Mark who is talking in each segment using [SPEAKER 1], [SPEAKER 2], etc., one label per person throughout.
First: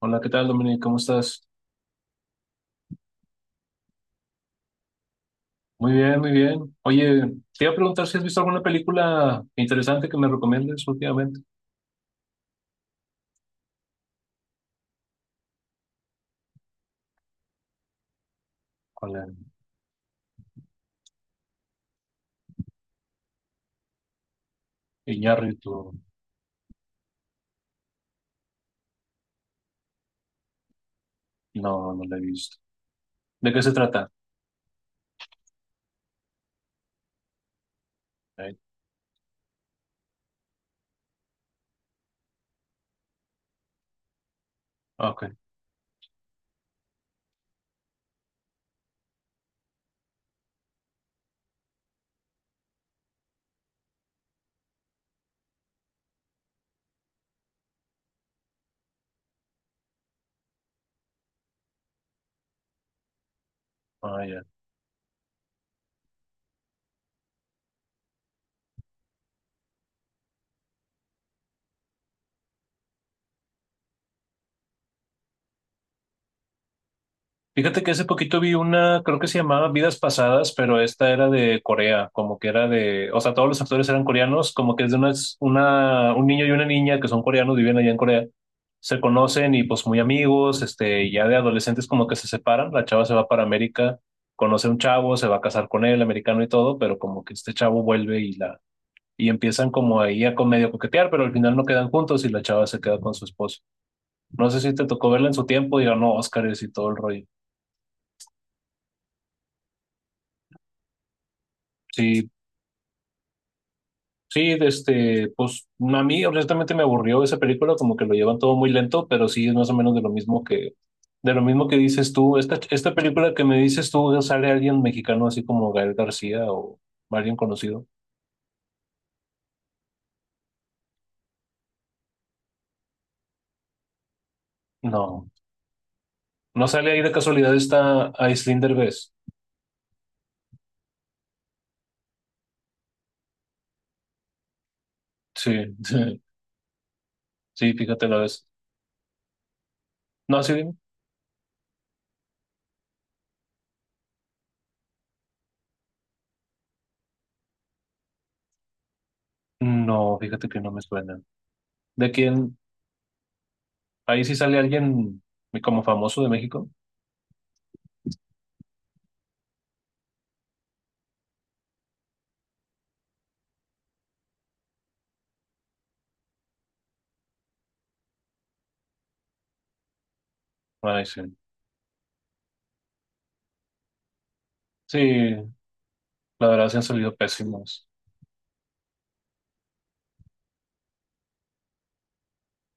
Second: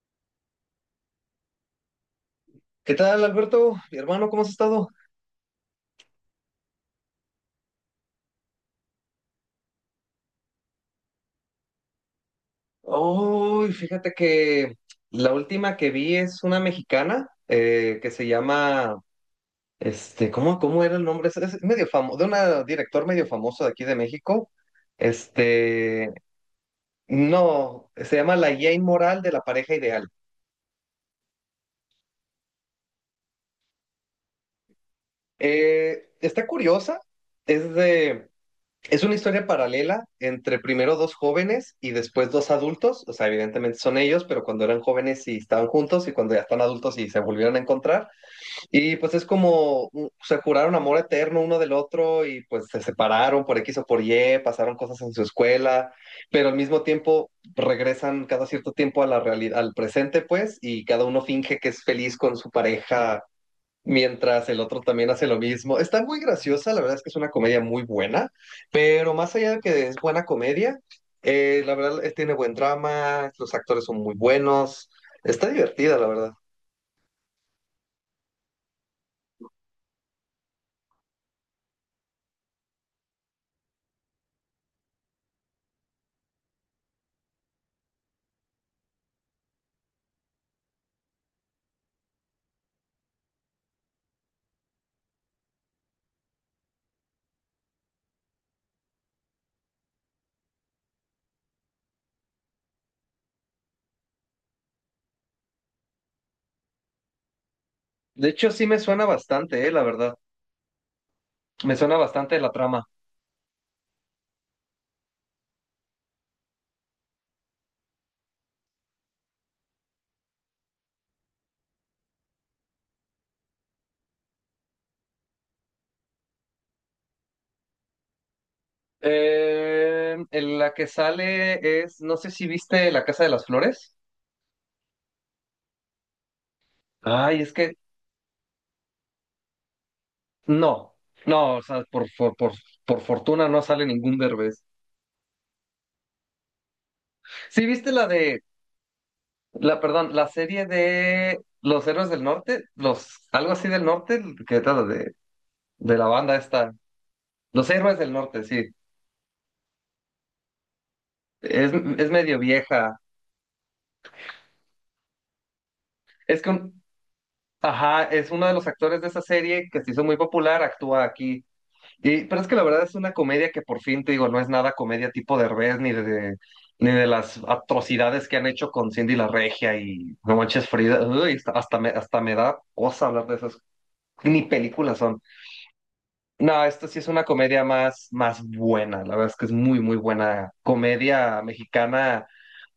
[SPEAKER 1] Hola, ¿qué tal, Dominic? ¿Cómo estás?
[SPEAKER 2] ¿Qué tal, Alberto? Mi hermano, ¿cómo has estado?
[SPEAKER 1] Muy bien, muy bien. Oye, te iba a preguntar si has visto alguna película interesante que me recomiendes últimamente.
[SPEAKER 2] Uy, fíjate que la última que vi es una mexicana que se llama,
[SPEAKER 1] Con el
[SPEAKER 2] ¿cómo, era el nombre? Es medio famoso, de una director medio famoso de aquí de México.
[SPEAKER 1] Iñárritu.
[SPEAKER 2] Este, no, se llama La Jane Moral de la pareja ideal.
[SPEAKER 1] No, no la he visto. ¿De qué se trata?
[SPEAKER 2] Está curiosa, es de,
[SPEAKER 1] Eh,
[SPEAKER 2] es una historia paralela entre primero dos jóvenes y después dos adultos, o sea, evidentemente son ellos, pero cuando eran
[SPEAKER 1] Ok.
[SPEAKER 2] jóvenes y estaban juntos y cuando ya están adultos y se volvieron a encontrar. Y pues es como se juraron amor eterno uno del otro y pues se separaron por X o por Y, pasaron cosas en su escuela, pero al mismo tiempo regresan cada cierto tiempo a la realidad, al presente pues, y cada uno finge que es feliz con su pareja
[SPEAKER 1] Ah, ya.
[SPEAKER 2] mientras el otro también hace lo mismo. Está muy graciosa, la verdad es que es una comedia muy buena, pero más allá de que es buena comedia, la verdad tiene buen drama, los actores son muy buenos, está divertida, la verdad.
[SPEAKER 1] Fíjate que hace poquito vi una, creo que se llamaba Vidas Pasadas, pero esta era de Corea, como que era de, o sea, todos los actores eran coreanos, como que es de una, un niño y una niña que son coreanos, viven allá en Corea, se conocen y pues muy amigos, este, ya de adolescentes como que se separan, la chava se va para América, conoce a un chavo, se va a casar con él, americano y todo, pero como que este chavo vuelve y empiezan como ahí a con medio coquetear, pero al final no quedan juntos y la chava se queda con su esposo. No sé si te tocó verla en su tiempo y ganó Óscares y todo el rollo.
[SPEAKER 2] De hecho, sí me suena bastante, la verdad. Me suena
[SPEAKER 1] Sí,
[SPEAKER 2] bastante la trama.
[SPEAKER 1] sí, este, pues a mí honestamente me aburrió esa película, como que lo llevan todo muy lento, pero sí es más o menos de lo de lo mismo que dices tú. Esta película que me dices tú, ¿sale alguien mexicano así como Gael García o alguien conocido?
[SPEAKER 2] En la que sale es, no sé si viste La Casa de las Flores.
[SPEAKER 1] No, no sale ahí de
[SPEAKER 2] Ay, es
[SPEAKER 1] casualidad
[SPEAKER 2] que
[SPEAKER 1] esta Aislinn Derbez.
[SPEAKER 2] no, no, o sea, por fortuna no sale ningún Derbez.
[SPEAKER 1] Sí, sí,
[SPEAKER 2] Sí,
[SPEAKER 1] sí,
[SPEAKER 2] viste la
[SPEAKER 1] fíjate la
[SPEAKER 2] de
[SPEAKER 1] vez.
[SPEAKER 2] Perdón, la
[SPEAKER 1] No, sí,
[SPEAKER 2] serie
[SPEAKER 1] dime.
[SPEAKER 2] de Los Héroes del Norte, los, algo así del norte, de la banda esta. Los Héroes del Norte, sí.
[SPEAKER 1] No, fíjate que no me suena.
[SPEAKER 2] Es,
[SPEAKER 1] ¿De
[SPEAKER 2] es medio
[SPEAKER 1] quién?
[SPEAKER 2] vieja.
[SPEAKER 1] Ahí sí sale alguien como famoso de
[SPEAKER 2] Es
[SPEAKER 1] México.
[SPEAKER 2] con, ajá, es uno de los actores de esa serie que se hizo muy popular, actúa aquí. Y, pero es que la verdad es una comedia que por fin, te digo, no es nada comedia tipo Derbez ni de las atrocidades que han hecho con Cindy la Regia y No Manches
[SPEAKER 1] Ay,
[SPEAKER 2] Frida.
[SPEAKER 1] sí.
[SPEAKER 2] Uy, hasta me da cosa hablar de esas. Ni películas
[SPEAKER 1] Sí,
[SPEAKER 2] son.
[SPEAKER 1] la
[SPEAKER 2] No,
[SPEAKER 1] verdad se han
[SPEAKER 2] esta sí es
[SPEAKER 1] salido
[SPEAKER 2] una comedia
[SPEAKER 1] pésimos.
[SPEAKER 2] más, más buena. La verdad es que es muy, muy buena comedia mexicana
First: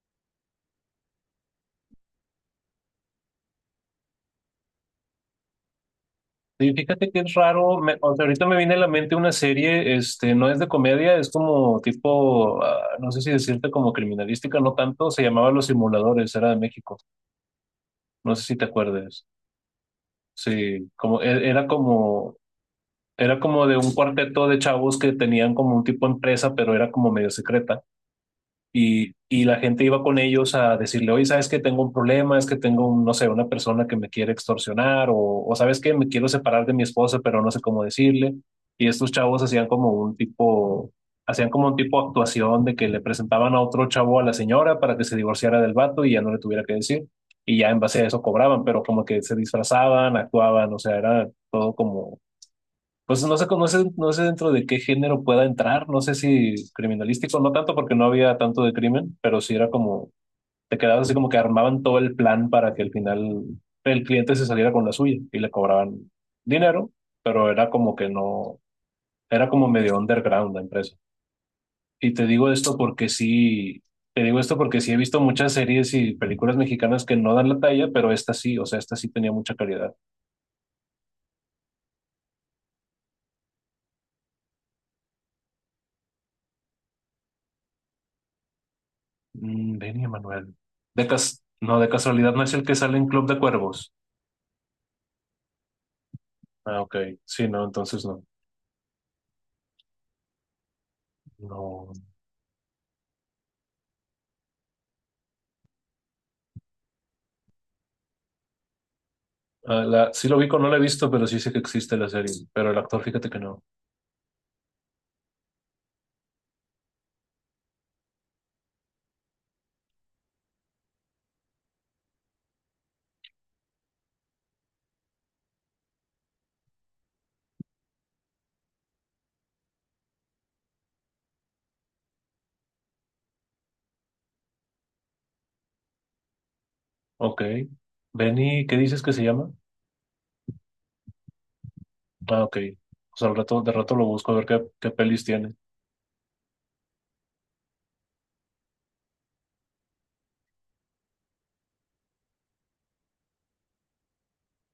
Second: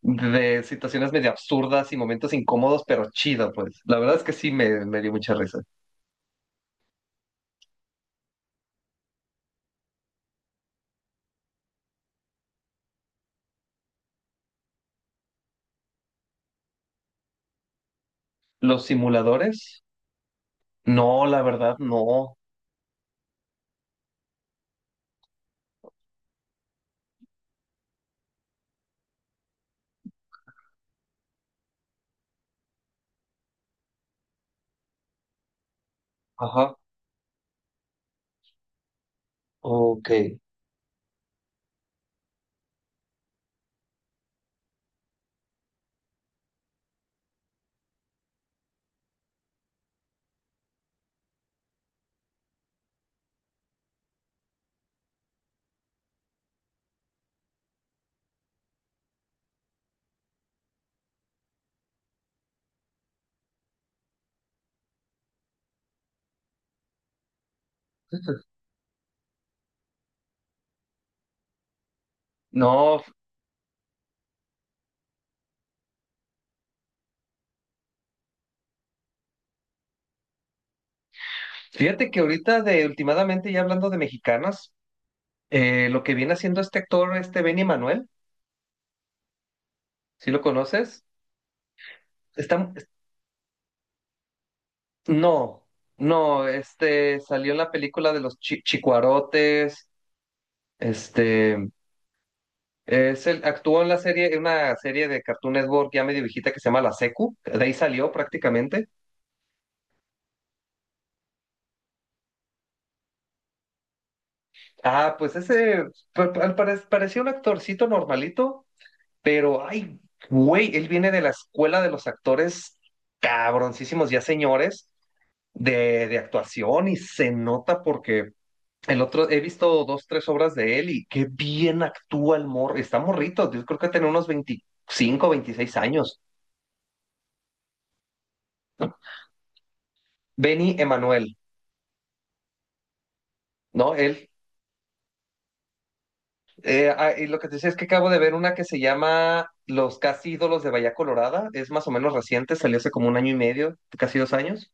[SPEAKER 2] de situaciones medio absurdas y momentos incómodos, pero chido, pues. La verdad es que me dio mucha risa.
[SPEAKER 1] Sí, fíjate que es raro, o sea, ahorita me viene a la mente una serie, este, no es de comedia, es como tipo, ah, no sé si decirte como criminalística, no tanto, se llamaba Los Simuladores, era de México, no sé si te
[SPEAKER 2] ¿Los
[SPEAKER 1] acuerdes,
[SPEAKER 2] simuladores?
[SPEAKER 1] sí,
[SPEAKER 2] No, la verdad, no.
[SPEAKER 1] era como de un cuarteto de chavos que tenían como un tipo empresa, pero era como medio secreta. Y la gente iba con ellos a decirle, oye, ¿sabes que Tengo un problema, es que tengo, un, no sé, una persona que me quiere extorsionar, o ¿sabes que Me quiero separar de
[SPEAKER 2] Ajá.
[SPEAKER 1] mi esposa, pero no sé cómo decirle. Y estos chavos hacían como
[SPEAKER 2] Ok.
[SPEAKER 1] un tipo, hacían como un tipo de actuación de que le presentaban a otro chavo a la señora para que se divorciara del vato y ya no le tuviera que decir. Y ya en base a eso cobraban, pero como que se disfrazaban, actuaban, o sea, era todo como pues no sé, no sé dentro de qué género pueda entrar, no sé si criminalístico, no tanto porque no había tanto de crimen, pero sí era como, te quedabas así como que armaban todo el plan para que al final el cliente se saliera con la suya y le cobraban dinero, pero era como que no, era como medio underground la empresa. Y te digo esto
[SPEAKER 2] No,
[SPEAKER 1] porque sí, te digo esto porque sí he visto muchas series y películas mexicanas que no dan la talla, pero esta sí, o sea, esta sí tenía mucha calidad.
[SPEAKER 2] fíjate que ahorita de últimamente ya hablando de mexicanas, lo que viene haciendo este actor, este Benny Manuel,
[SPEAKER 1] Mm, Benny
[SPEAKER 2] ¿si lo
[SPEAKER 1] Manuel.
[SPEAKER 2] conoces?
[SPEAKER 1] De cas no, de casualidad no es
[SPEAKER 2] Está
[SPEAKER 1] el que sale en Club de Cuervos.
[SPEAKER 2] no, no,
[SPEAKER 1] Ah, ok.
[SPEAKER 2] este
[SPEAKER 1] Sí,
[SPEAKER 2] salió en
[SPEAKER 1] no,
[SPEAKER 2] la
[SPEAKER 1] entonces
[SPEAKER 2] película de
[SPEAKER 1] no.
[SPEAKER 2] los Chicuarotes, este
[SPEAKER 1] No.
[SPEAKER 2] es el actuó en la serie, en una serie de Cartoon Network ya medio viejita que se llama La Secu, de ahí salió prácticamente.
[SPEAKER 1] Ah, la, sí lo ubico, no la he visto, pero sí sé que existe la serie. Pero el actor, fíjate que no.
[SPEAKER 2] Ah, pues ese parecía un actorcito normalito, pero ay, güey, él viene de la escuela de los actores cabroncísimos ya señores de actuación y se nota porque el otro, he visto dos, tres obras de él y qué bien actúa el morro. Está morrito, yo creo que tiene unos 25 o 26 años.
[SPEAKER 1] Ok. Benny, ¿qué
[SPEAKER 2] ¿No?
[SPEAKER 1] dices que se llama?
[SPEAKER 2] Benny Emanuel,
[SPEAKER 1] Ah, ok. O sea, al rato, de rato
[SPEAKER 2] ¿no?
[SPEAKER 1] lo
[SPEAKER 2] Él,
[SPEAKER 1] busco a ver qué, qué pelis tiene.
[SPEAKER 2] y lo que te decía es que acabo de ver una que se llama Los Casi Ídolos de Bahía Colorada, es más o menos reciente, salió hace como 1 año y medio, casi 2 años.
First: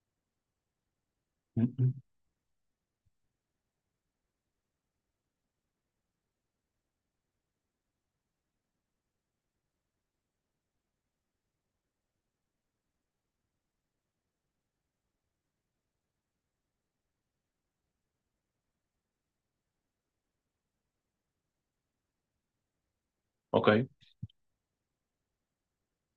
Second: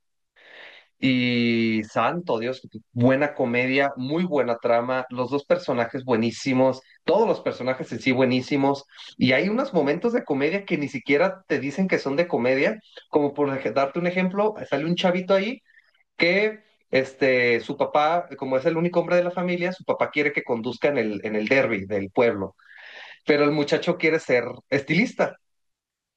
[SPEAKER 1] Mm,
[SPEAKER 2] Y
[SPEAKER 1] mm.
[SPEAKER 2] santo Dios, buena comedia, muy buena trama, los dos personajes buenísimos, todos los personajes en sí buenísimos, y hay unos momentos de comedia que ni siquiera te dicen que son de comedia, como por darte un ejemplo, sale un chavito ahí que su papá, como es el único hombre de la familia, su papá quiere que conduzca en el derby del pueblo, pero el
[SPEAKER 1] Ok,
[SPEAKER 2] muchacho quiere ser estilista.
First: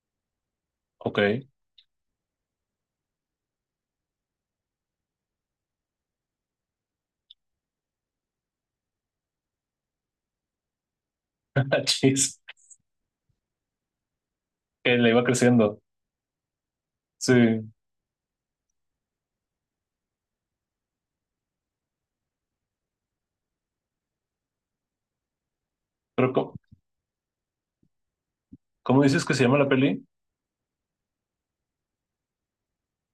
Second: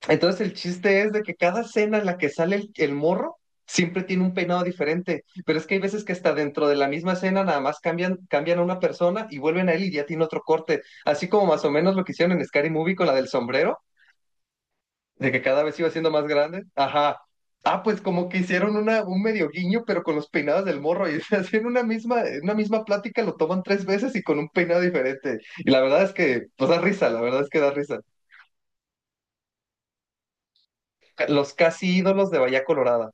[SPEAKER 2] Entonces el chiste es
[SPEAKER 1] ok.
[SPEAKER 2] de que cada escena en la que sale el morro siempre tiene un peinado diferente, pero es que hay veces que hasta dentro de la misma escena nada más cambian, cambian a una persona y vuelven a él y ya tiene otro corte, así como más o menos lo que hicieron
[SPEAKER 1] Chis.
[SPEAKER 2] en Scary Movie con la del sombrero,
[SPEAKER 1] Que le iba
[SPEAKER 2] de que cada vez
[SPEAKER 1] creciendo.
[SPEAKER 2] iba siendo más grande. Ajá.
[SPEAKER 1] Sí.
[SPEAKER 2] Ah, pues como que hicieron un medio guiño, pero con los peinados del morro, y así en una misma plática lo toman 3 veces y con un peinado diferente. Y la verdad es
[SPEAKER 1] Pero,
[SPEAKER 2] que,
[SPEAKER 1] ¿cómo,
[SPEAKER 2] pues da risa, la verdad es que da risa.
[SPEAKER 1] cómo dices que se llama la peli?
[SPEAKER 2] Los casi ídolos de Bahía Colorada.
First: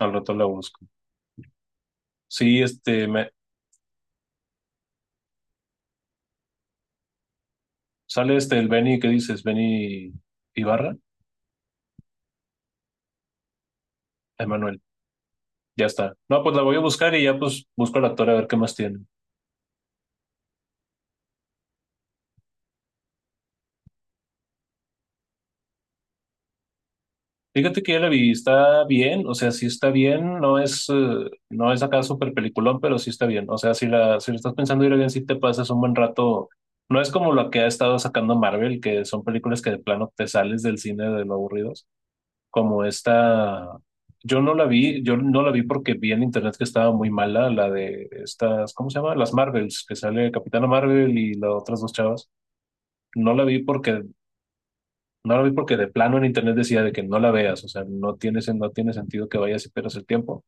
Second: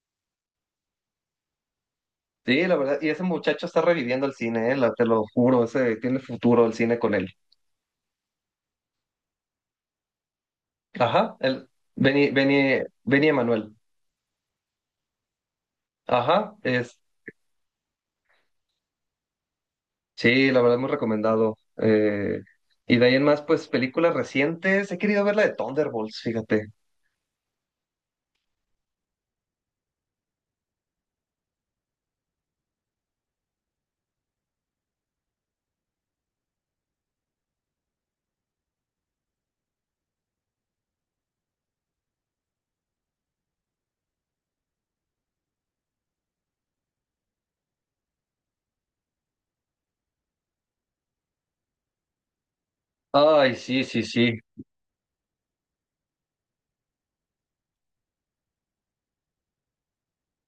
[SPEAKER 1] Al rato la busco. Sí,
[SPEAKER 2] Sí, la verdad,
[SPEAKER 1] este,
[SPEAKER 2] y ese
[SPEAKER 1] me,
[SPEAKER 2] muchacho está reviviendo el cine, te lo juro, ese tiene futuro el cine con él.
[SPEAKER 1] sale este, el Benny, ¿qué dices? Benny Ibarra.
[SPEAKER 2] Ajá, el Benny Emanuel.
[SPEAKER 1] Emanuel, ya está. No, pues
[SPEAKER 2] Ajá,
[SPEAKER 1] la voy a
[SPEAKER 2] es,
[SPEAKER 1] buscar y ya pues busco al actor a ver qué más tiene.
[SPEAKER 2] sí, la verdad, muy recomendado. Y de ahí en más, pues películas recientes, he querido ver la de Thunderbolts, fíjate.
[SPEAKER 1] Fíjate que ya la vi, está bien, o sea, sí está bien, no es, no es acá súper peliculón, pero sí está bien. O sea, si la estás pensando ir a bien, sí te pasas un buen rato. No es como lo que ha estado sacando Marvel, que son películas que de plano te sales del cine de lo aburridos, como esta. Yo no la vi, yo no la vi porque vi en internet que estaba muy mala, la de estas, ¿cómo se llama? Las Marvels, que sale Capitana Marvel y las otras dos chavas. No la
[SPEAKER 2] Ay,
[SPEAKER 1] vi
[SPEAKER 2] sí, sí,
[SPEAKER 1] porque
[SPEAKER 2] sí.
[SPEAKER 1] No la vi porque de plano en internet decía de que no la veas, o sea, no tiene, no tiene sentido que vayas y pierdas el tiempo.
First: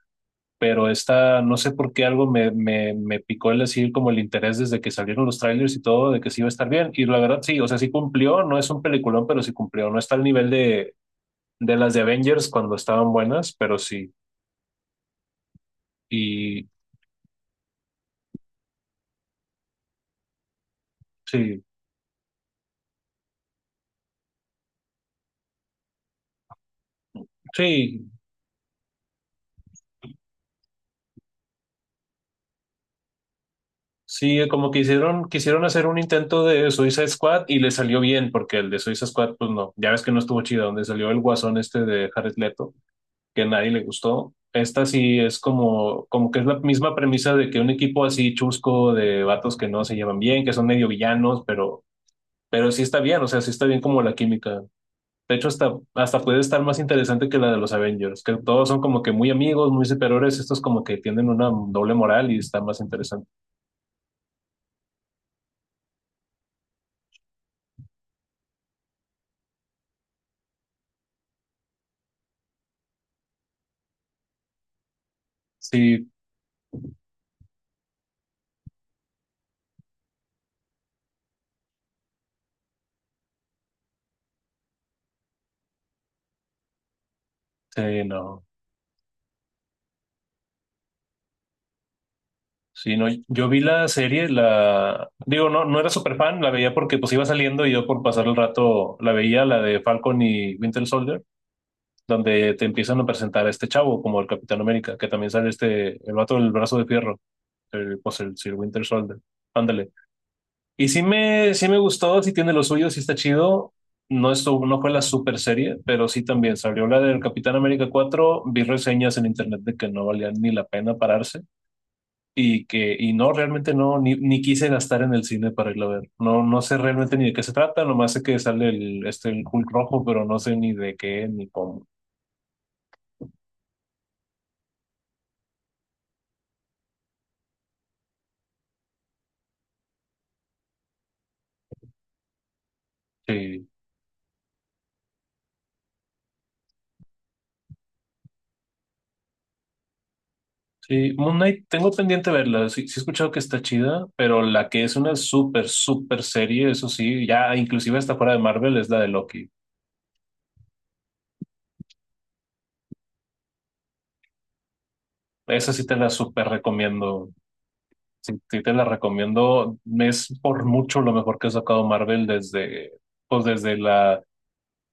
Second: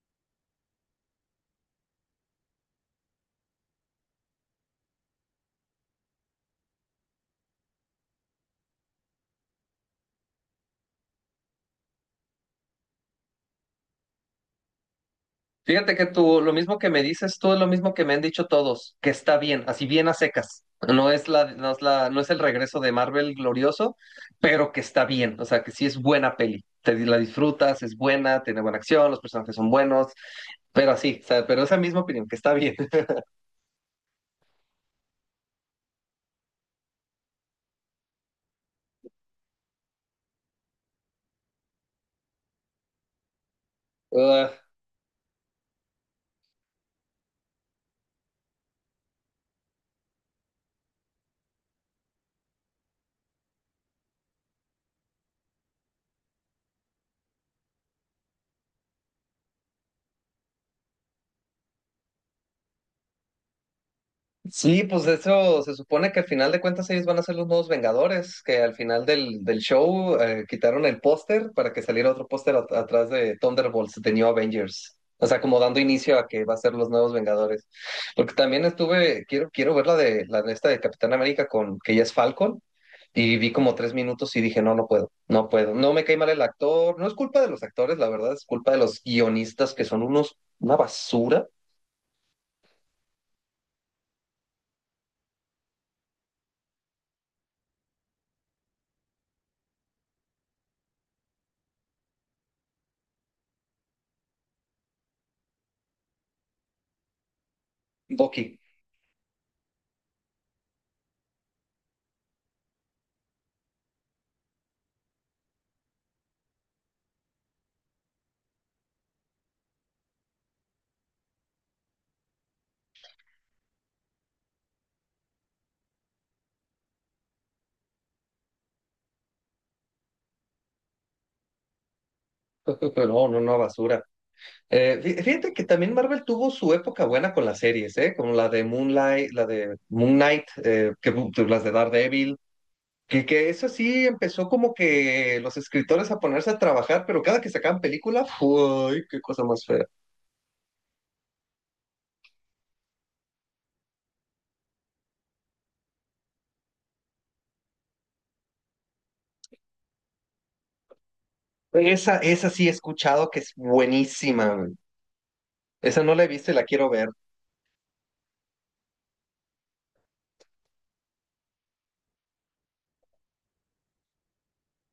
[SPEAKER 1] Pero esta, no sé por qué algo me picó el decir como el interés desde que salieron los trailers y todo, de que sí iba a estar bien. Y la verdad sí, o sea, sí cumplió, no es un peliculón, pero sí cumplió. No está al nivel de las de Avengers cuando estaban buenas, pero sí.
[SPEAKER 2] Fíjate que tú, lo
[SPEAKER 1] Y
[SPEAKER 2] mismo que me dices tú es lo mismo que me han dicho todos, que está bien, así bien a secas.
[SPEAKER 1] sí,
[SPEAKER 2] No es el regreso de Marvel glorioso, pero que está bien, o sea, que sí es buena peli. Te la disfrutas, es
[SPEAKER 1] sí,
[SPEAKER 2] buena, tiene buena acción, los personajes son buenos, pero así, o sea, pero esa misma opinión, que está bien.
[SPEAKER 1] sí, como que hicieron, quisieron hacer un intento de Suicide Squad y le salió bien, porque el de Suicide Squad, pues no, ya ves que no estuvo chido, donde salió el guasón este de Jared Leto que a nadie le gustó. Esta sí es como, como que es la misma premisa de que un equipo así chusco de vatos que no se llevan bien, que son medio villanos, pero sí está bien, o sea, sí está bien como la química. De hecho, hasta, hasta puede estar más interesante que la de los Avengers, que todos son como que muy amigos, muy superiores, estos como que tienen una doble moral y está más interesante.
[SPEAKER 2] Sí, pues de hecho se supone que al final de cuentas ellos van a ser los nuevos Vengadores, que al final del show quitaron el póster para que saliera otro póster atrás de Thunderbolts, de New Avengers. O sea, como dando
[SPEAKER 1] Sí,
[SPEAKER 2] inicio a que va a ser los nuevos Vengadores. Porque también estuve, quiero, quiero ver la de esta de Capitán América con que ya es Falcon. Y vi como 3 minutos y dije, no, no puedo, no puedo. No me cae mal el actor. No es culpa de los actores,
[SPEAKER 1] sí,
[SPEAKER 2] la verdad,
[SPEAKER 1] no.
[SPEAKER 2] es culpa de los guionistas que son unos, una basura.
[SPEAKER 1] Sí, no, yo vi la serie, la digo, no, no era súper fan, la veía porque pues iba saliendo y yo por pasar el rato la veía, la de Falcon y Winter Soldier donde te empiezan a presentar a este chavo como el Capitán América, que también sale este, el vato del brazo de fierro, el, pues el Sir
[SPEAKER 2] Bucky.
[SPEAKER 1] Winter Soldier. Ándale. Y sí me gustó, sí tiene lo suyo, sí está chido. No, estuvo, no fue la super serie, pero sí también salió la del Capitán América 4. Vi reseñas en internet de que no valía ni la pena pararse y que y no, realmente no, ni quise gastar en el cine para irlo a ver. No, no sé realmente ni de qué se trata, nomás sé que sale el, este, el Hulk rojo, pero no sé ni de qué ni cómo.
[SPEAKER 2] No, no, no, basura. Fíjate que también Marvel tuvo su época buena con las series, ¿eh? Como la de Moonlight, la de Moon Knight, las de Daredevil, que
[SPEAKER 1] Sí.
[SPEAKER 2] eso sí empezó como que los escritores a ponerse a trabajar, pero cada que sacaban película, ¡ay, qué cosa más fea!
[SPEAKER 1] Sí, Moon Knight, tengo pendiente verla. Sí, sí he escuchado que está chida, pero la que es una súper, súper serie, eso sí, ya inclusive está fuera de Marvel, es la de Loki.
[SPEAKER 2] Esa sí he escuchado que es buenísima, güey.
[SPEAKER 1] Esa sí te
[SPEAKER 2] Esa
[SPEAKER 1] la
[SPEAKER 2] no la he
[SPEAKER 1] súper
[SPEAKER 2] visto y la quiero ver.
[SPEAKER 1] recomiendo. Sí, sí te la recomiendo. Es por mucho lo mejor que ha sacado Marvel desde, pues desde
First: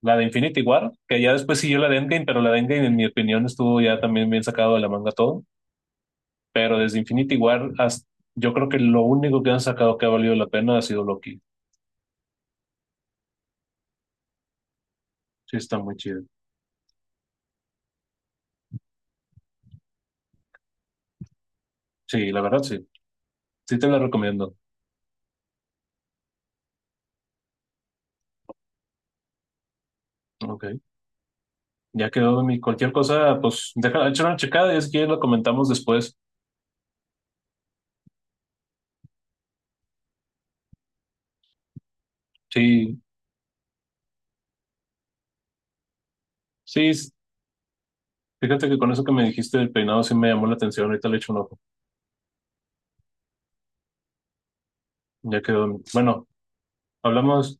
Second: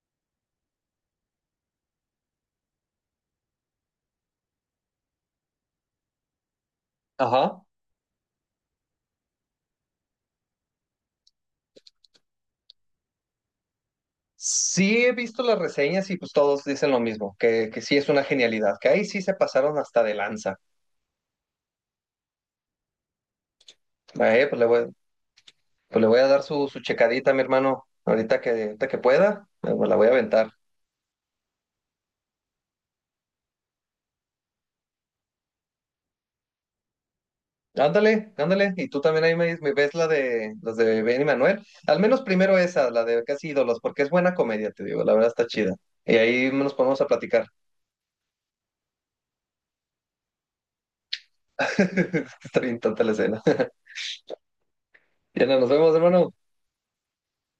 [SPEAKER 1] la de Infinity War, que ya después siguió la de Endgame, pero la de Endgame, en mi opinión, estuvo ya también bien sacado de la manga todo. Pero desde Infinity
[SPEAKER 2] Ajá.
[SPEAKER 1] War, hasta, yo creo que lo único que han sacado que ha valido la pena ha sido Loki.
[SPEAKER 2] Sí he visto
[SPEAKER 1] Sí,
[SPEAKER 2] las
[SPEAKER 1] está muy
[SPEAKER 2] reseñas y
[SPEAKER 1] chido.
[SPEAKER 2] pues todos dicen lo mismo, que sí es una genialidad, que ahí sí se pasaron hasta de lanza.
[SPEAKER 1] Sí, la verdad, sí. Sí te la
[SPEAKER 2] Eh,
[SPEAKER 1] recomiendo.
[SPEAKER 2] pues le voy, Pues le voy a dar su, su checadita, mi hermano, ahorita que pueda, me la voy a aventar.
[SPEAKER 1] Ok, ya quedó de mí. Cualquier cosa, pues déjala, échale una checada y si quieres lo comentamos después.
[SPEAKER 2] Ándale, ándale, y tú también ahí me ves la de las de Ben y Manuel. Al menos primero esa,
[SPEAKER 1] Sí,
[SPEAKER 2] la de Casi Ídolos, porque es buena comedia, te digo, la verdad está chida. Y ahí nos
[SPEAKER 1] sí,
[SPEAKER 2] ponemos a platicar.
[SPEAKER 1] fíjate que con eso que me dijiste del peinado sí me llamó la atención. Ahorita le echo un ojo.
[SPEAKER 2] Está bien tonta la escena.
[SPEAKER 1] Ya
[SPEAKER 2] Ya no,
[SPEAKER 1] quedó de
[SPEAKER 2] nos
[SPEAKER 1] mí.
[SPEAKER 2] vemos,
[SPEAKER 1] Bueno,
[SPEAKER 2] hermano.
[SPEAKER 1] hablamos.